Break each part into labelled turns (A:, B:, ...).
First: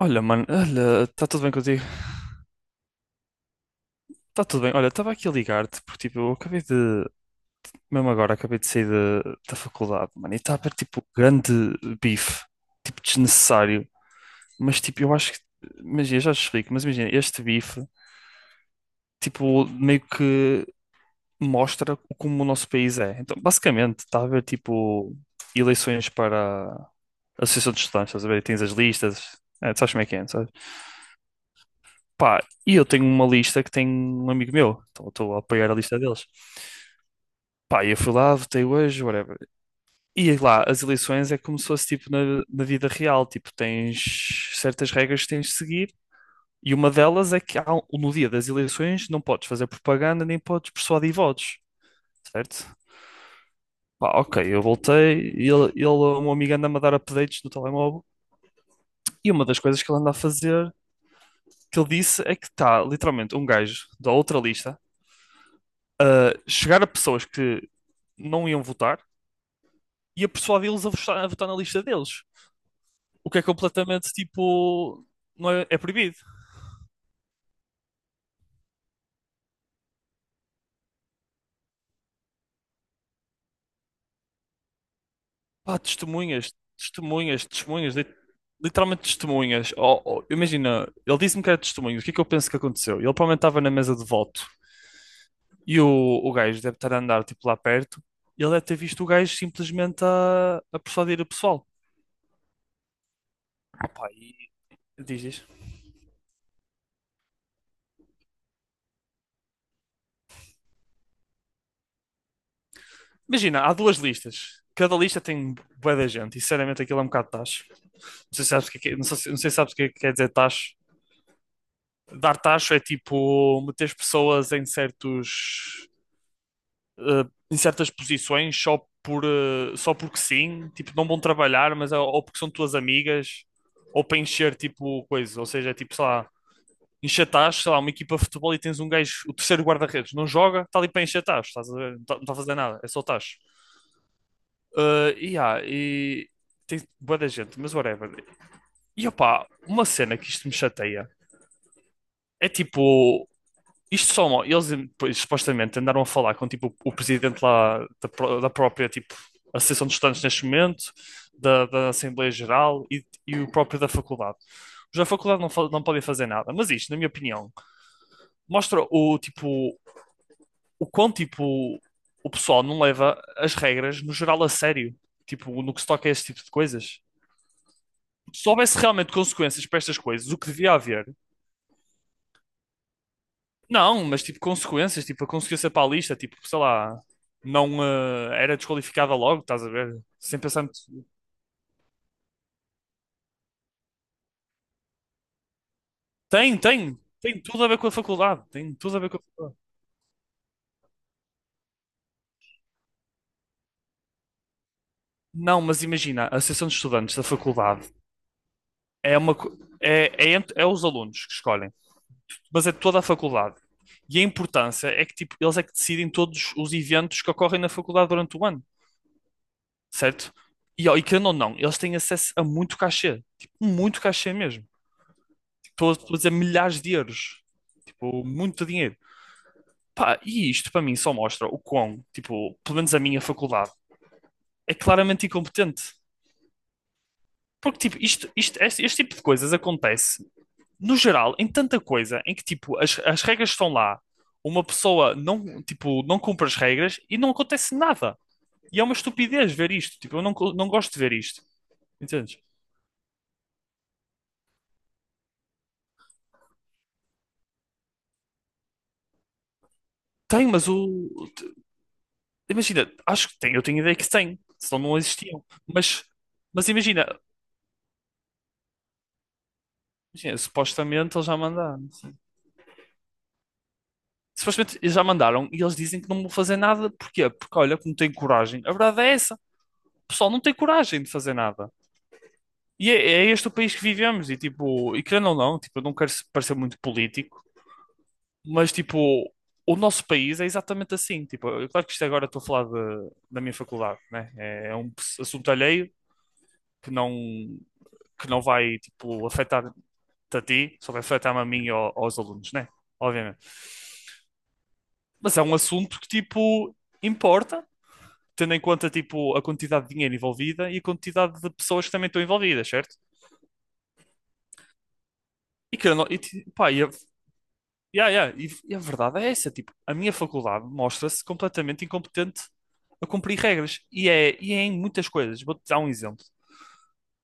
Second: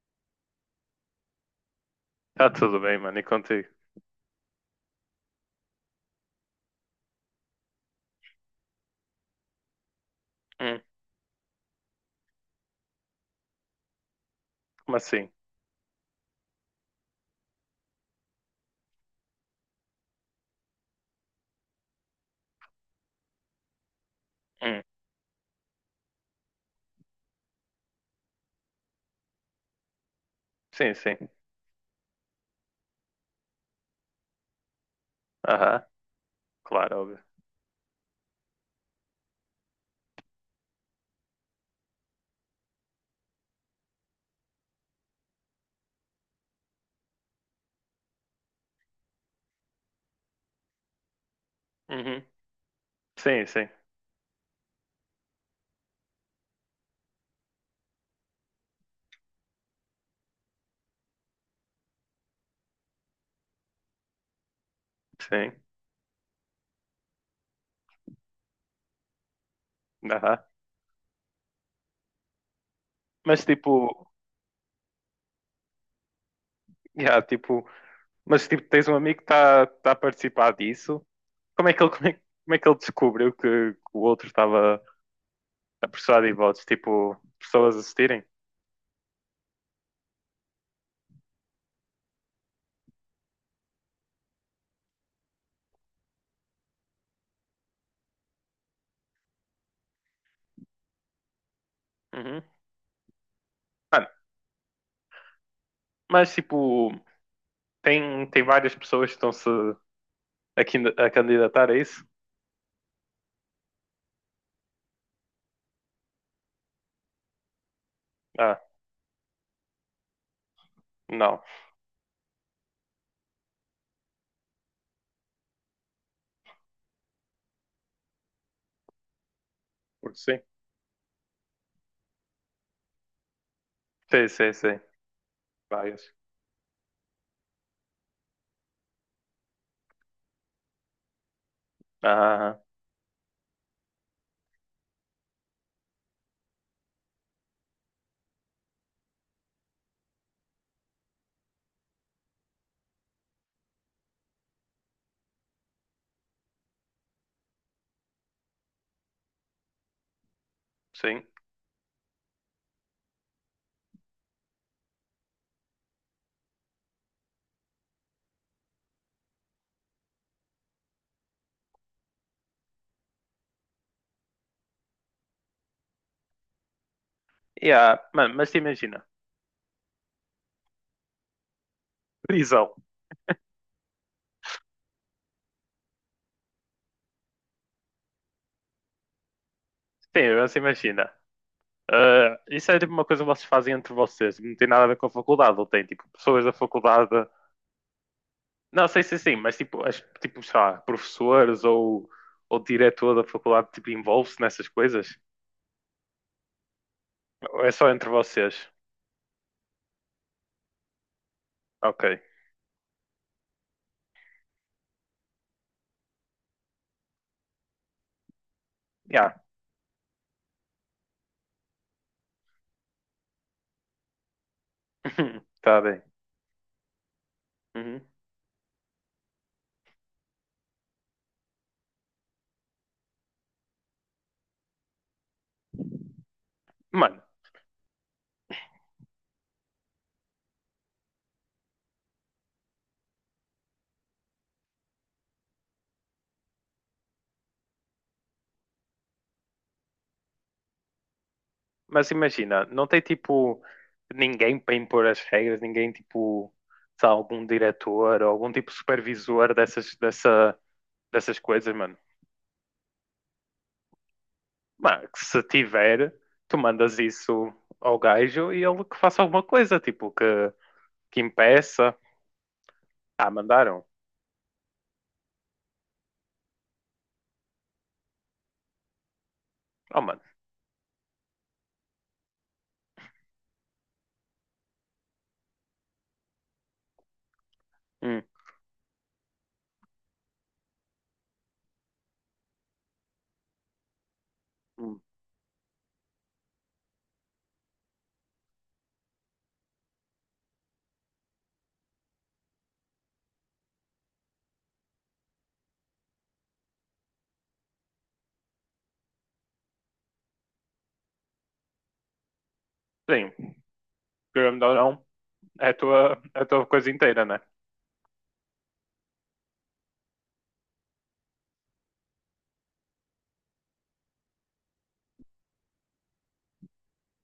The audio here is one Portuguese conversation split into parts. A: Olha, mano, olha, está tudo bem contigo?
B: Tá tudo bem, mano, e contigo?
A: Está tudo bem. Olha, estava aqui a ligar-te porque, tipo, mesmo agora, acabei de sair da faculdade, mano, e está a haver,
B: Hum.
A: tipo, grande bife, tipo, desnecessário. Mas,
B: Como
A: tipo,
B: assim?
A: imagina, eu já te explico, mas imagina, este bife, tipo, meio que mostra como o nosso país é. Então, basicamente, está a haver,
B: Hum.
A: tipo, eleições para a Associação de Estudantes, estás a ver? E tens as listas, é, tu sabes como é que é, não sabes?
B: Sim, sim.
A: Pá, e eu tenho uma lista que tem um amigo meu, então eu estou a apoiar a
B: Aham,
A: lista deles.
B: claro, óbvio.
A: Pá, e eu fui lá, votei hoje, whatever. E lá, as eleições é como se fosse tipo na vida real, tipo, tens certas regras que tens de seguir, e uma delas é que no dia das eleições não podes fazer propaganda nem podes persuadir votos,
B: Uhum.
A: certo?
B: Sim, sim,
A: Pá, ok, eu voltei, e o meu amigo anda-me a dar updates no telemóvel, e uma das coisas que ele anda a fazer, que ele disse, é que está literalmente um gajo da outra lista
B: sim.
A: a chegar a pessoas que não iam votar e a
B: Aham.
A: persuadi-los a votar na lista deles. O que é
B: Mas tipo,
A: completamente tipo. Não é, é proibido.
B: yeah, tipo, mas tipo, tens um amigo que está a participar disso. Como é que ele, como é que ele descobriu que o outro estava
A: Pá,
B: a prestar de
A: testemunhas,
B: votos? Tipo,
A: testemunhas,
B: pessoas
A: testemunhas,
B: assistirem?
A: literalmente testemunhas. Oh, oh, imagina, ele disse-me que era testemunhas, o que é que eu penso que aconteceu? Ele provavelmente estava na mesa de voto e o gajo deve estar a andar tipo lá perto e ele deve ter visto o gajo simplesmente a persuadir o pessoal.
B: Uhum. Mano,
A: Opa, e diz, diz.
B: mas tipo, tem várias pessoas que estão-se a candidatar a isso?
A: Imagina, há duas listas. Cada lista tem bué da gente e sinceramente aquilo é um bocado tacho. Não sei se
B: Ah,
A: sabes o que- é- não sei, não sei se sabes o que é que quer dizer tacho.
B: não.
A: Dar tacho é tipo meter as pessoas em certos eh, em certas posições só por só
B: Porque
A: porque
B: sim.
A: sim, tipo não vão trabalhar, ou porque são tuas amigas ou para
B: Sim, sim,
A: encher
B: sim.
A: tipo coisa, ou seja, é tipo, sei
B: Várias.
A: lá, encher tacho, sei lá, uma equipa de futebol e tens um gajo, o terceiro guarda-redes, não joga, está ali para encher tacho, estás a ver? Não está a fazer
B: Ah.
A: nada, é só tacho. Yeah, e tem bué da gente, mas whatever. E opá, uma cena que isto me chateia é tipo, isto só eles pois, supostamente andaram a falar com tipo o presidente da própria tipo Associação de Estudantes neste momento,
B: Sim.
A: da Assembleia Geral e o próprio da faculdade. Os da faculdade não podem fazer nada, mas isto, na minha opinião, mostra o quão tipo o pessoal não leva as regras no geral a sério, tipo no que se toca a esse tipo de coisas.
B: Yeah, mano,
A: Se
B: mas
A: houvesse
B: imagina,
A: realmente consequências para estas coisas, o que devia haver?
B: prisão.
A: Não, mas tipo, consequências, tipo, a consequência para a lista, tipo, sei lá, não eh, era desqualificada logo, estás a ver?
B: Sim,
A: Sem
B: mas
A: pensar muito.
B: imagina. Ah, isso é tipo uma coisa que vocês fazem entre vocês, não tem nada a ver com a faculdade, ou tem tipo pessoas da
A: Tem, tem,
B: faculdade.
A: tem tudo a ver com a faculdade, tem
B: Não,
A: tudo a
B: sei
A: ver com
B: se
A: a
B: sim, mas
A: faculdade.
B: tipo, as, tipo, sei lá, professores ou diretor da faculdade tipo, envolve-se nessas coisas?
A: Não, mas imagina, a Associação de Estudantes da
B: Ou é só
A: faculdade
B: entre vocês?
A: é uma co- é, é, ent- é os alunos que escolhem,
B: Ok.
A: mas é toda a faculdade. E a importância é que tipo, eles é que decidem todos os eventos que ocorrem na faculdade durante o ano.
B: Yeah.
A: Certo? E, ó, e querendo ou não, eles têm acesso a muito cachê, tipo, muito cachê mesmo.
B: Tá
A: Tipo,
B: bem.
A: estou a dizer milhares de euros,
B: Uhum.
A: tipo, muito dinheiro. Pá, e isto para mim só mostra o quão, tipo, pelo menos a minha faculdade, é claramente incompetente.
B: Mano,
A: Porque, tipo, este tipo de coisas acontece, no geral, em tanta coisa, em que, tipo, as regras estão lá, uma pessoa não, tipo, não cumpre as regras e não acontece nada. E é uma estupidez ver isto, tipo, eu não, co- não gosto de ver isto,
B: mas
A: entendes?
B: imagina, não tem tipo ninguém para impor as regras, ninguém tipo, sei lá, algum diretor ou algum tipo de supervisor
A: Tem, mas o,
B: dessas coisas, mano.
A: Imagina, acho que tem, eu tenho ideia que tem, senão não
B: Mano, que se
A: existiam.
B: tiver, tu
A: Mas
B: mandas
A: imagina,
B: isso ao gajo e ele que faça alguma coisa, tipo,
A: imagina, supostamente
B: que
A: eles já mandaram.
B: impeça. Ah, mandaram.
A: Supostamente eles já mandaram e eles dizem que não vão fazer nada. Porquê? Porque olha, que não tem coragem. A verdade é essa.
B: Oh,
A: O
B: mano.
A: pessoal não tem coragem de fazer nada. É este o país que vivemos. E tipo, e querendo ou não, tipo, eu não quero parecer muito político,
B: Hum,
A: mas tipo, o nosso país é exatamente assim. Tipo, eu, claro que isto agora estou a da minha faculdade, né? É um
B: hum.
A: assunto alheio que não que não vai tipo afetar a ti, só vai afetar-me a mim e aos alunos, né? Obviamente. Mas é um assunto que, tipo, importa, tendo em conta, tipo, a quantidade de dinheiro envolvida e a quantidade de pessoas que também estão envolvidas, certo?
B: Sim, querendo ou não,
A: E que eu não, e,
B: é
A: ti-
B: a tua
A: pá, e a,
B: coisa inteira, né?
A: yeah, yeah, e a verdade é essa, tipo, a minha faculdade mostra-se completamente incompetente a cumprir regras. E é em muitas coisas. Vou-te dar um exemplo.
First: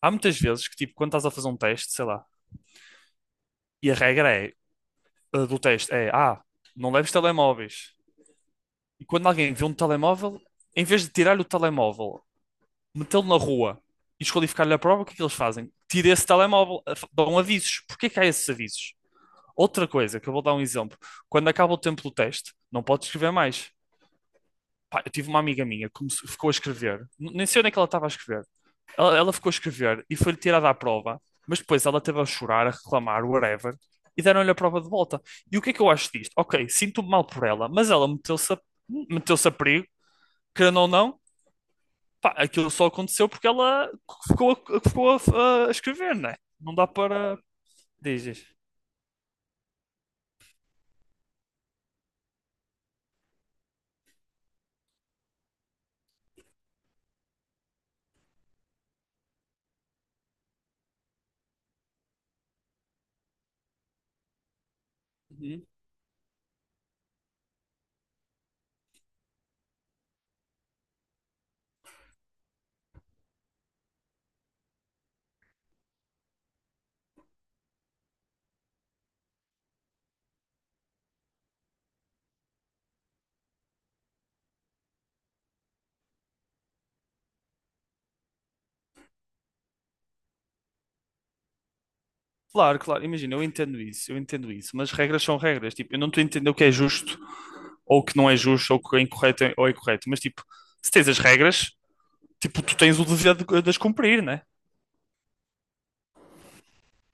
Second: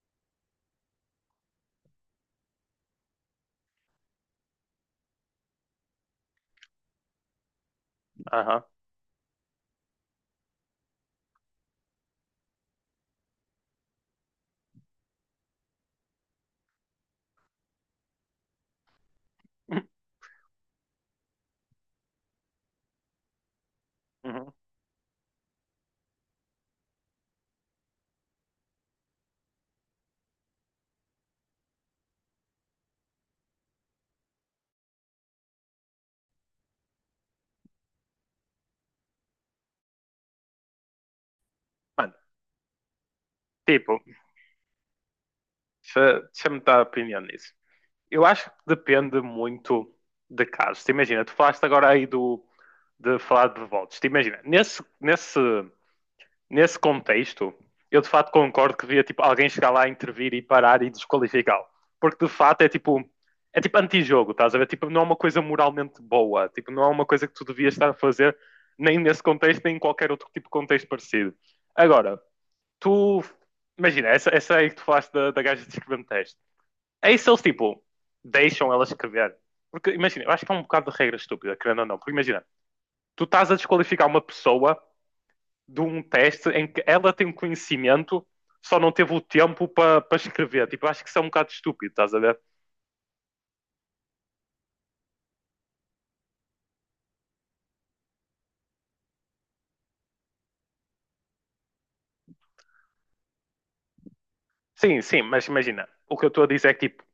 A: Há muitas vezes que, tipo, quando estás a fazer um teste, sei lá, e a regra é, eh, do teste é, ah, não leves telemóveis.
B: Aham.
A: E quando alguém vê um telemóvel, em vez de tirar-lhe o telemóvel, metê-lo na rua e desqualificar-lhe a prova, o que é que eles fazem? Tira esse telemóvel, dão avisos. Porquê que há esses avisos? Outra coisa, que eu vou dar um exemplo. Quando acaba o tempo do teste, não pode escrever mais.
B: Uhum.
A: Pá, eu tive uma amiga minha que ficou a escrever, nem sei onde é que ela estava a escrever. Ela ficou a escrever e foi-lhe tirada a prova, mas depois ela esteve a chorar, a reclamar, whatever, e deram-lhe a prova de volta. E o que é que eu acho disto? Ok, sinto-me mal por ela, mas meteu-se a perigo, querendo ou não.
B: Mano,
A: Pá, aquilo só aconteceu porque ela
B: tipo,
A: a escrever,
B: deixa-
A: né?
B: deixa-me
A: Não
B: dar a
A: dá
B: opinião
A: para.
B: nisso. Eu
A: Dizes.
B: acho que depende muito de casos. Te imagina, tu falaste agora aí do de falar de votos. Te imagina, nesse contexto, eu de fato concordo que devia tipo, alguém chegar lá, intervir e parar e desqualificá-lo. Porque de fato é tipo antijogo, estás a ver? Tipo, não é uma coisa
A: Uhum.
B: moralmente boa, tipo, não é uma coisa que tu devias estar a fazer nem nesse contexto, nem em qualquer outro tipo de contexto parecido. Agora, tu imagina, essa aí que tu falaste da gaja de escrever é isso eles, tipo, deixam ela escrever. Porque, imagina, eu acho que é um bocado de regra estúpida, querendo ou não. Porque, imagina, tu estás a desqualificar uma pessoa de um teste em que ela tem um conhecimento, só não teve o tempo para pa escrever. Tipo, eu acho que isso é um bocado estúpido, estás a ver?
A: Claro, claro, imagina, eu entendo isso, mas regras são regras. Tipo, eu não estou a entender o que é justo ou o que não é justo ou o que é incorreto ou é correto, mas tipo, se tens as regras, tipo, tu tens o dever de as cumprir, né?
B: Sim, sim, mas imagina, o que eu estou a dizer é que tipo,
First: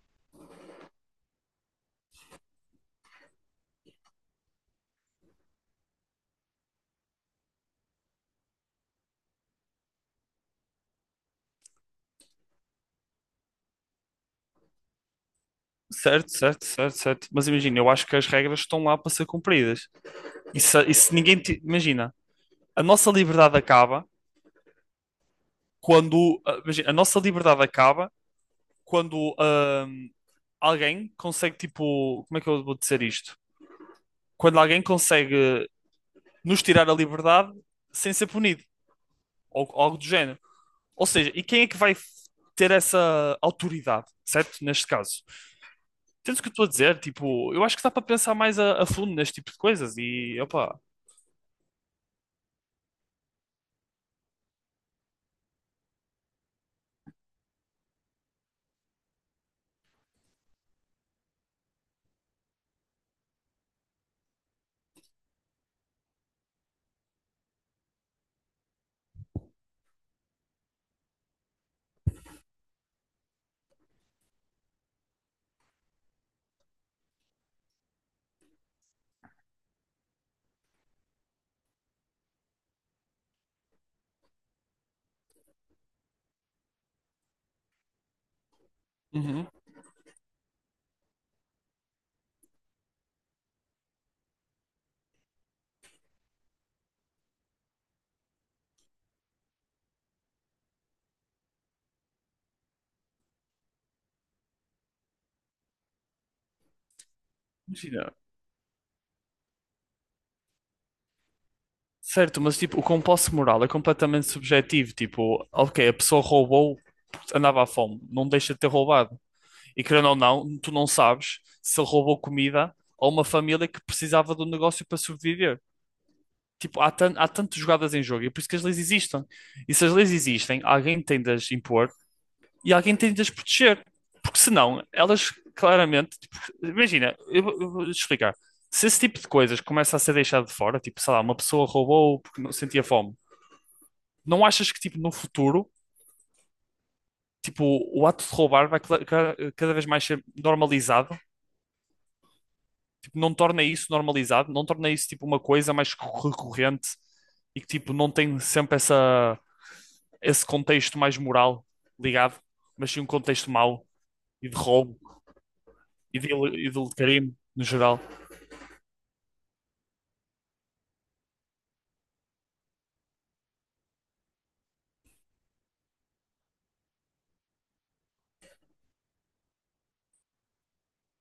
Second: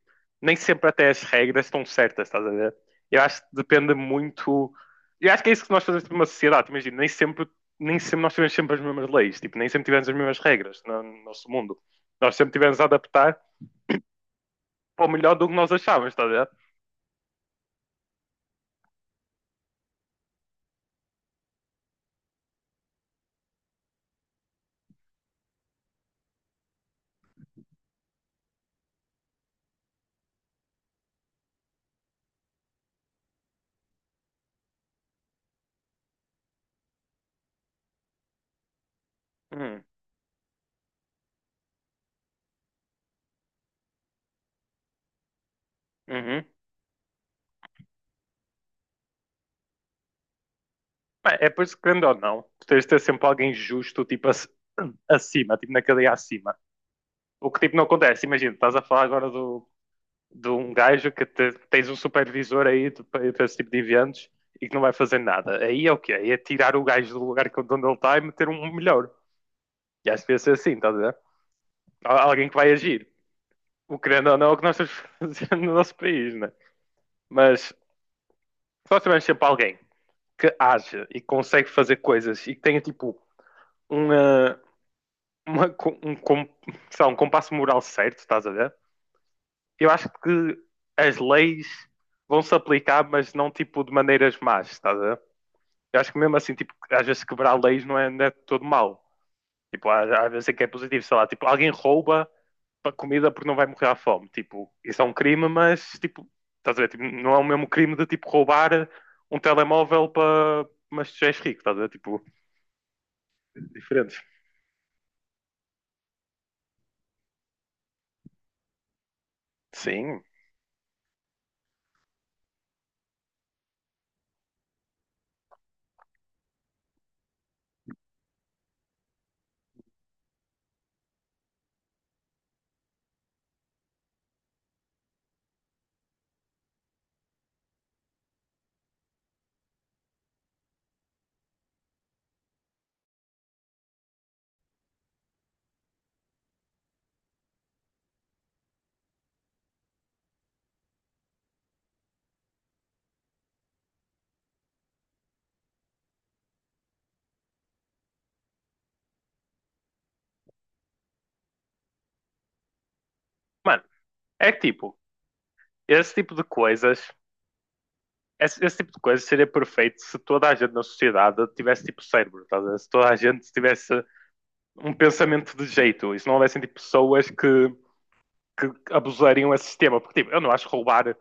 B: nem sempre até as regras estão certas, estás a ver? Eu acho que depende muito. Eu acho que é isso que nós fazemos numa sociedade, imagina, nem sempre nós tivemos sempre as mesmas leis, tipo, nem sempre tivemos as mesmas regras no nosso mundo. Nós sempre tivemos a adaptar para o melhor do que nós achávamos, estás a
A: Certo,
B: ver?
A: certo, certo, certo. Mas imagina, eu acho que as regras estão lá para ser cumpridas. E se ninguém. Ti- Imagina, a nossa liberdade acaba quando, imagina, a nossa liberdade acaba quando alguém consegue, tipo, como é que eu vou dizer isto? Quando alguém consegue nos tirar a liberdade sem ser punido, ou
B: Hum,
A: algo do género. Ou seja, e quem é que vai ter essa autoridade, certo? Neste caso. Entendes o
B: uhum.
A: que eu estou a dizer? Tipo, eu acho que dá para pensar mais a fundo neste tipo de coisas e, opa,
B: Bem, é por isso que, querendo ou não, tu tens de ter sempre alguém justo, tipo, acima, tipo, na cadeia acima. O que, tipo, não acontece, imagina, estás a falar agora do de um gajo tens um supervisor aí para esse tipo de eventos e que não vai fazer nada. Aí é o quê? Aí é tirar o gajo do lugar de onde ele está e meter um melhor. E acho que devia ser assim, estás a ver? Alguém que vai agir. O querendo ou não é o que nós estamos fazendo no nosso país, né? Mas se nós tivermos sempre alguém que age e consegue fazer coisas e que tenha tipo uma, um, sei lá, um compasso moral certo, estás a ver?
A: uhum.
B: Eu acho que as leis vão se aplicar, mas não tipo de maneiras más, estás a ver? Eu acho que mesmo assim, tipo, às vezes quebrar leis não é todo mal. Tipo, às, vezes é que é positivo, sei lá, tipo, alguém rouba comida porque não vai morrer à fome. Tipo, isso é um crime, mas, tipo, estás a ver? Tipo, não é o mesmo crime de,
A: Imagina.
B: tipo, roubar um telemóvel para... Mas tu já és rico, estás a ver? Tipo,
A: Certo, mas tipo, o compasso moral é
B: diferentes.
A: completamente subjetivo. Tipo, ok, a pessoa roubou porque andava à fome, não deixa de ter roubado. E querendo ou
B: Sim.
A: não, tu não sabes se ele roubou comida a uma família que precisava do negócio para sobreviver. Tipo, há tantas jogadas em jogo e é por isso que as leis existem. E se as leis existem, alguém tem de as impor e alguém tem de as proteger. Porque senão, elas claramente. Tipo, imagina, eu vou-te explicar. Se esse tipo de coisas começa a ser deixado de fora, tipo, sei lá, uma pessoa roubou porque não sentia fome, não achas que, tipo, no futuro, tipo, o ato de roubar vai cada vez mais ser normalizado? Tipo, não torna isso normalizado, não torna isso tipo uma coisa mais recorrente e que tipo não tem sempre essa esse contexto mais moral ligado, mas sim um contexto
B: Mano,
A: mau e
B: é
A: de
B: que, tipo,
A: roubo
B: esse tipo de
A: e de
B: coisas...
A: crime no geral.
B: Esse tipo de coisas seria perfeito se toda a gente na sociedade tivesse, tipo, cérebro, estás a ver? Se toda a gente tivesse um pensamento de jeito. E se não houvessem, tipo, pessoas que abusariam esse sistema, porque tipo, eu não acho roubar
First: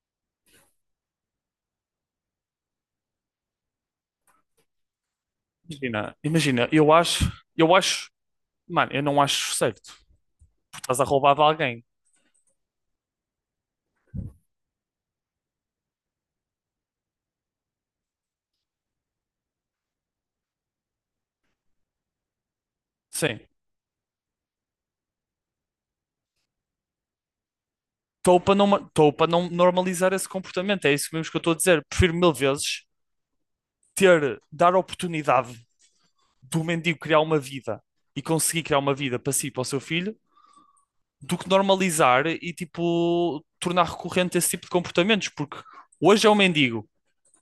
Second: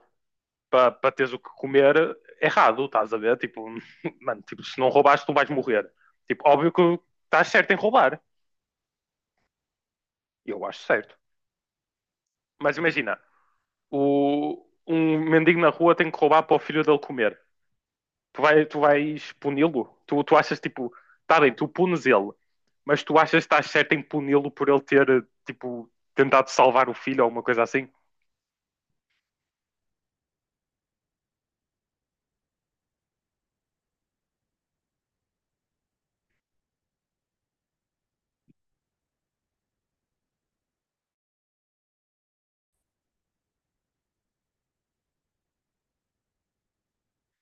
B: para pa teres o que comer errado, estás a ver? Tipo, mano, tipo, se não roubares tu vais morrer.
A: Imagina,
B: Tipo,
A: imagina,
B: óbvio que estás certo em
A: eu acho,
B: roubar.
A: mano, eu não acho certo,
B: Eu acho
A: porque estás a
B: certo.
A: roubar de alguém.
B: Mas imagina, um mendigo na rua tem que roubar para o filho dele comer. Tu vais puni-lo? Tu achas tipo, tá bem, tu punes ele, mas tu achas que
A: Sim.
B: estás certo em puni-lo por ele ter tipo tentado salvar o filho ou alguma coisa assim?
A: Estou para não normalizar esse comportamento, é isso mesmo que eu estou a dizer. Prefiro mil vezes ter, dar oportunidade do mendigo criar uma vida e conseguir criar uma vida para si e para o seu filho, do que normalizar e tipo tornar recorrente esse tipo de comportamentos, porque hoje é um mendigo,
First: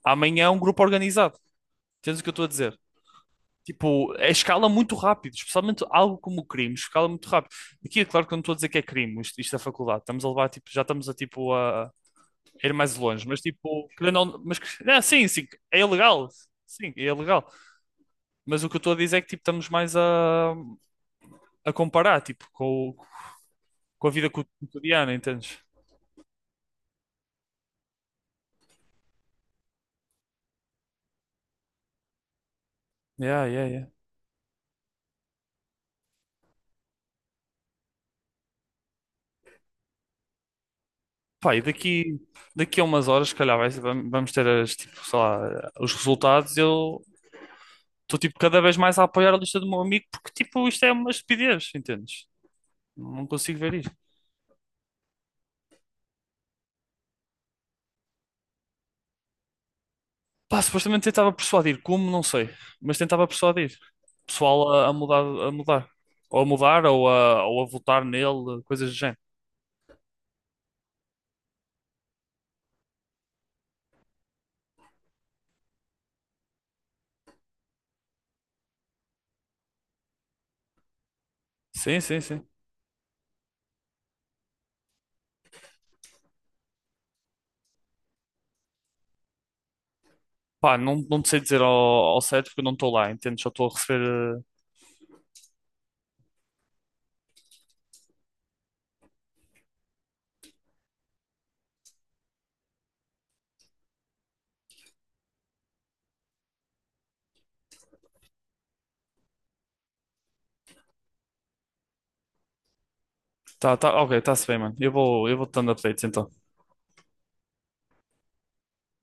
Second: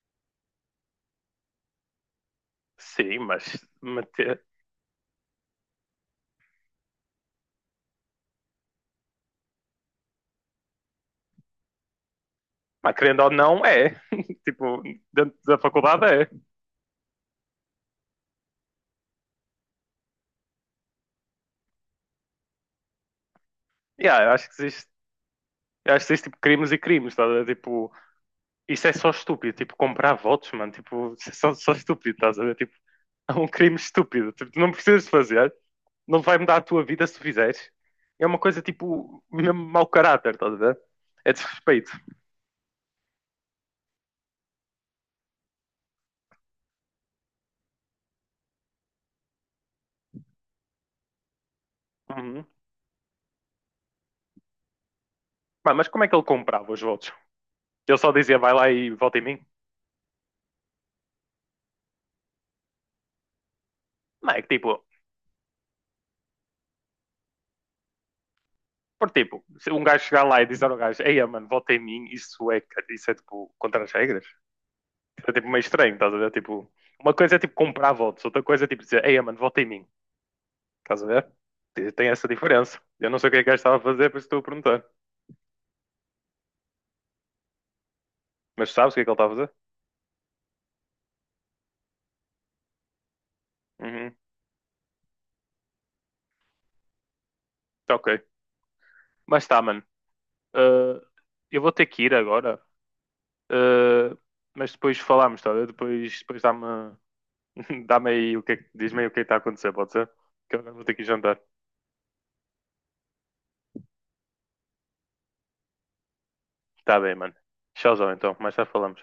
A: amanhã é um grupo organizado. Entendes o que eu estou a dizer?
B: Sim,
A: Tipo, é escala muito rápido, especialmente algo como crimes, escala muito rápido. Aqui é claro que eu não estou a dizer que é crime, isto é faculdade, estamos a levar, tipo, já estamos , tipo, a ir
B: mas
A: mais
B: querendo
A: longe,
B: ou
A: mas
B: não,
A: tipo,
B: é.
A: querendo ou não, mas,
B: Tipo,
A: não, sim,
B: dentro da faculdade é.
A: sim, é ilegal, mas o que eu estou a dizer é que, tipo, estamos mais a comparar, tipo, com a
B: Yeah,
A: vida cotidiana, entendes?
B: eu acho que existe tipo, crimes e crimes, estás a ver? Tipo, isso é só estúpido. Tipo, comprar votos, mano. Tipo, isso é só estúpido, estás a ver? Tipo, é
A: Yeah,
B: um
A: yeah,
B: crime
A: yeah.
B: estúpido. Tipo, tu não precisas fazer, não vai mudar a tua vida se tu fizeres. É uma coisa tipo, mesmo mau caráter, estás a ver? É
A: Pá, e
B: desrespeito.
A: daqui, daqui a umas horas, se calhar, vamos ter as, tipo, sei lá, os resultados. Eu estou, tipo, cada vez mais a apoiar a lista do meu amigo, porque, tipo, isto é uma estupidez, entendes?
B: Uhum.
A: Não consigo ver isto.
B: Pá, mas como é que ele comprava os votos? Ele só dizia, vai lá e vota em mim?
A: Pá, supostamente tentava persuadir, como, não sei, mas tentava persuadir o
B: Não, é que
A: pessoal
B: tipo,
A: a mudar, a mudar. Ou a mudar, ou a votar nele, coisas do
B: por
A: género.
B: tipo, se um gajo chegar lá e dizer ao gajo, ei, mano, vota em mim, isso é tipo, contra as regras. É tipo meio estranho, estás a ver? Tipo, uma coisa é tipo comprar votos, outra coisa é tipo dizer, ei, mano, vota em mim, estás a ver?
A: Sim,
B: Tem
A: sim,
B: essa
A: sim.
B: diferença. Eu não sei o que é que o gajo estava a fazer, por isso estou a perguntar. Mas sabes o que é que ele estava a fazer?
A: Pá, não, não te sei dizer ao certo porque eu não estou lá, entendo, só estou a
B: Uhum,
A: receber.
B: tá ok. Mas tá, mano. Uh, eu vou ter que ir agora. Uh, mas depois falamos, tá? Bem? Depois dá-me dá-me aí o que é que- diz-me aí o que é que está a acontecer, pode ser? Que eu agora vou ter que ir jantar.
A: Tá, tá, ok, tá-se bem, mano. Eu vou-te dando updates então.
B: Tá bem, mano. Tchauzão, então. Mais tarde falamos.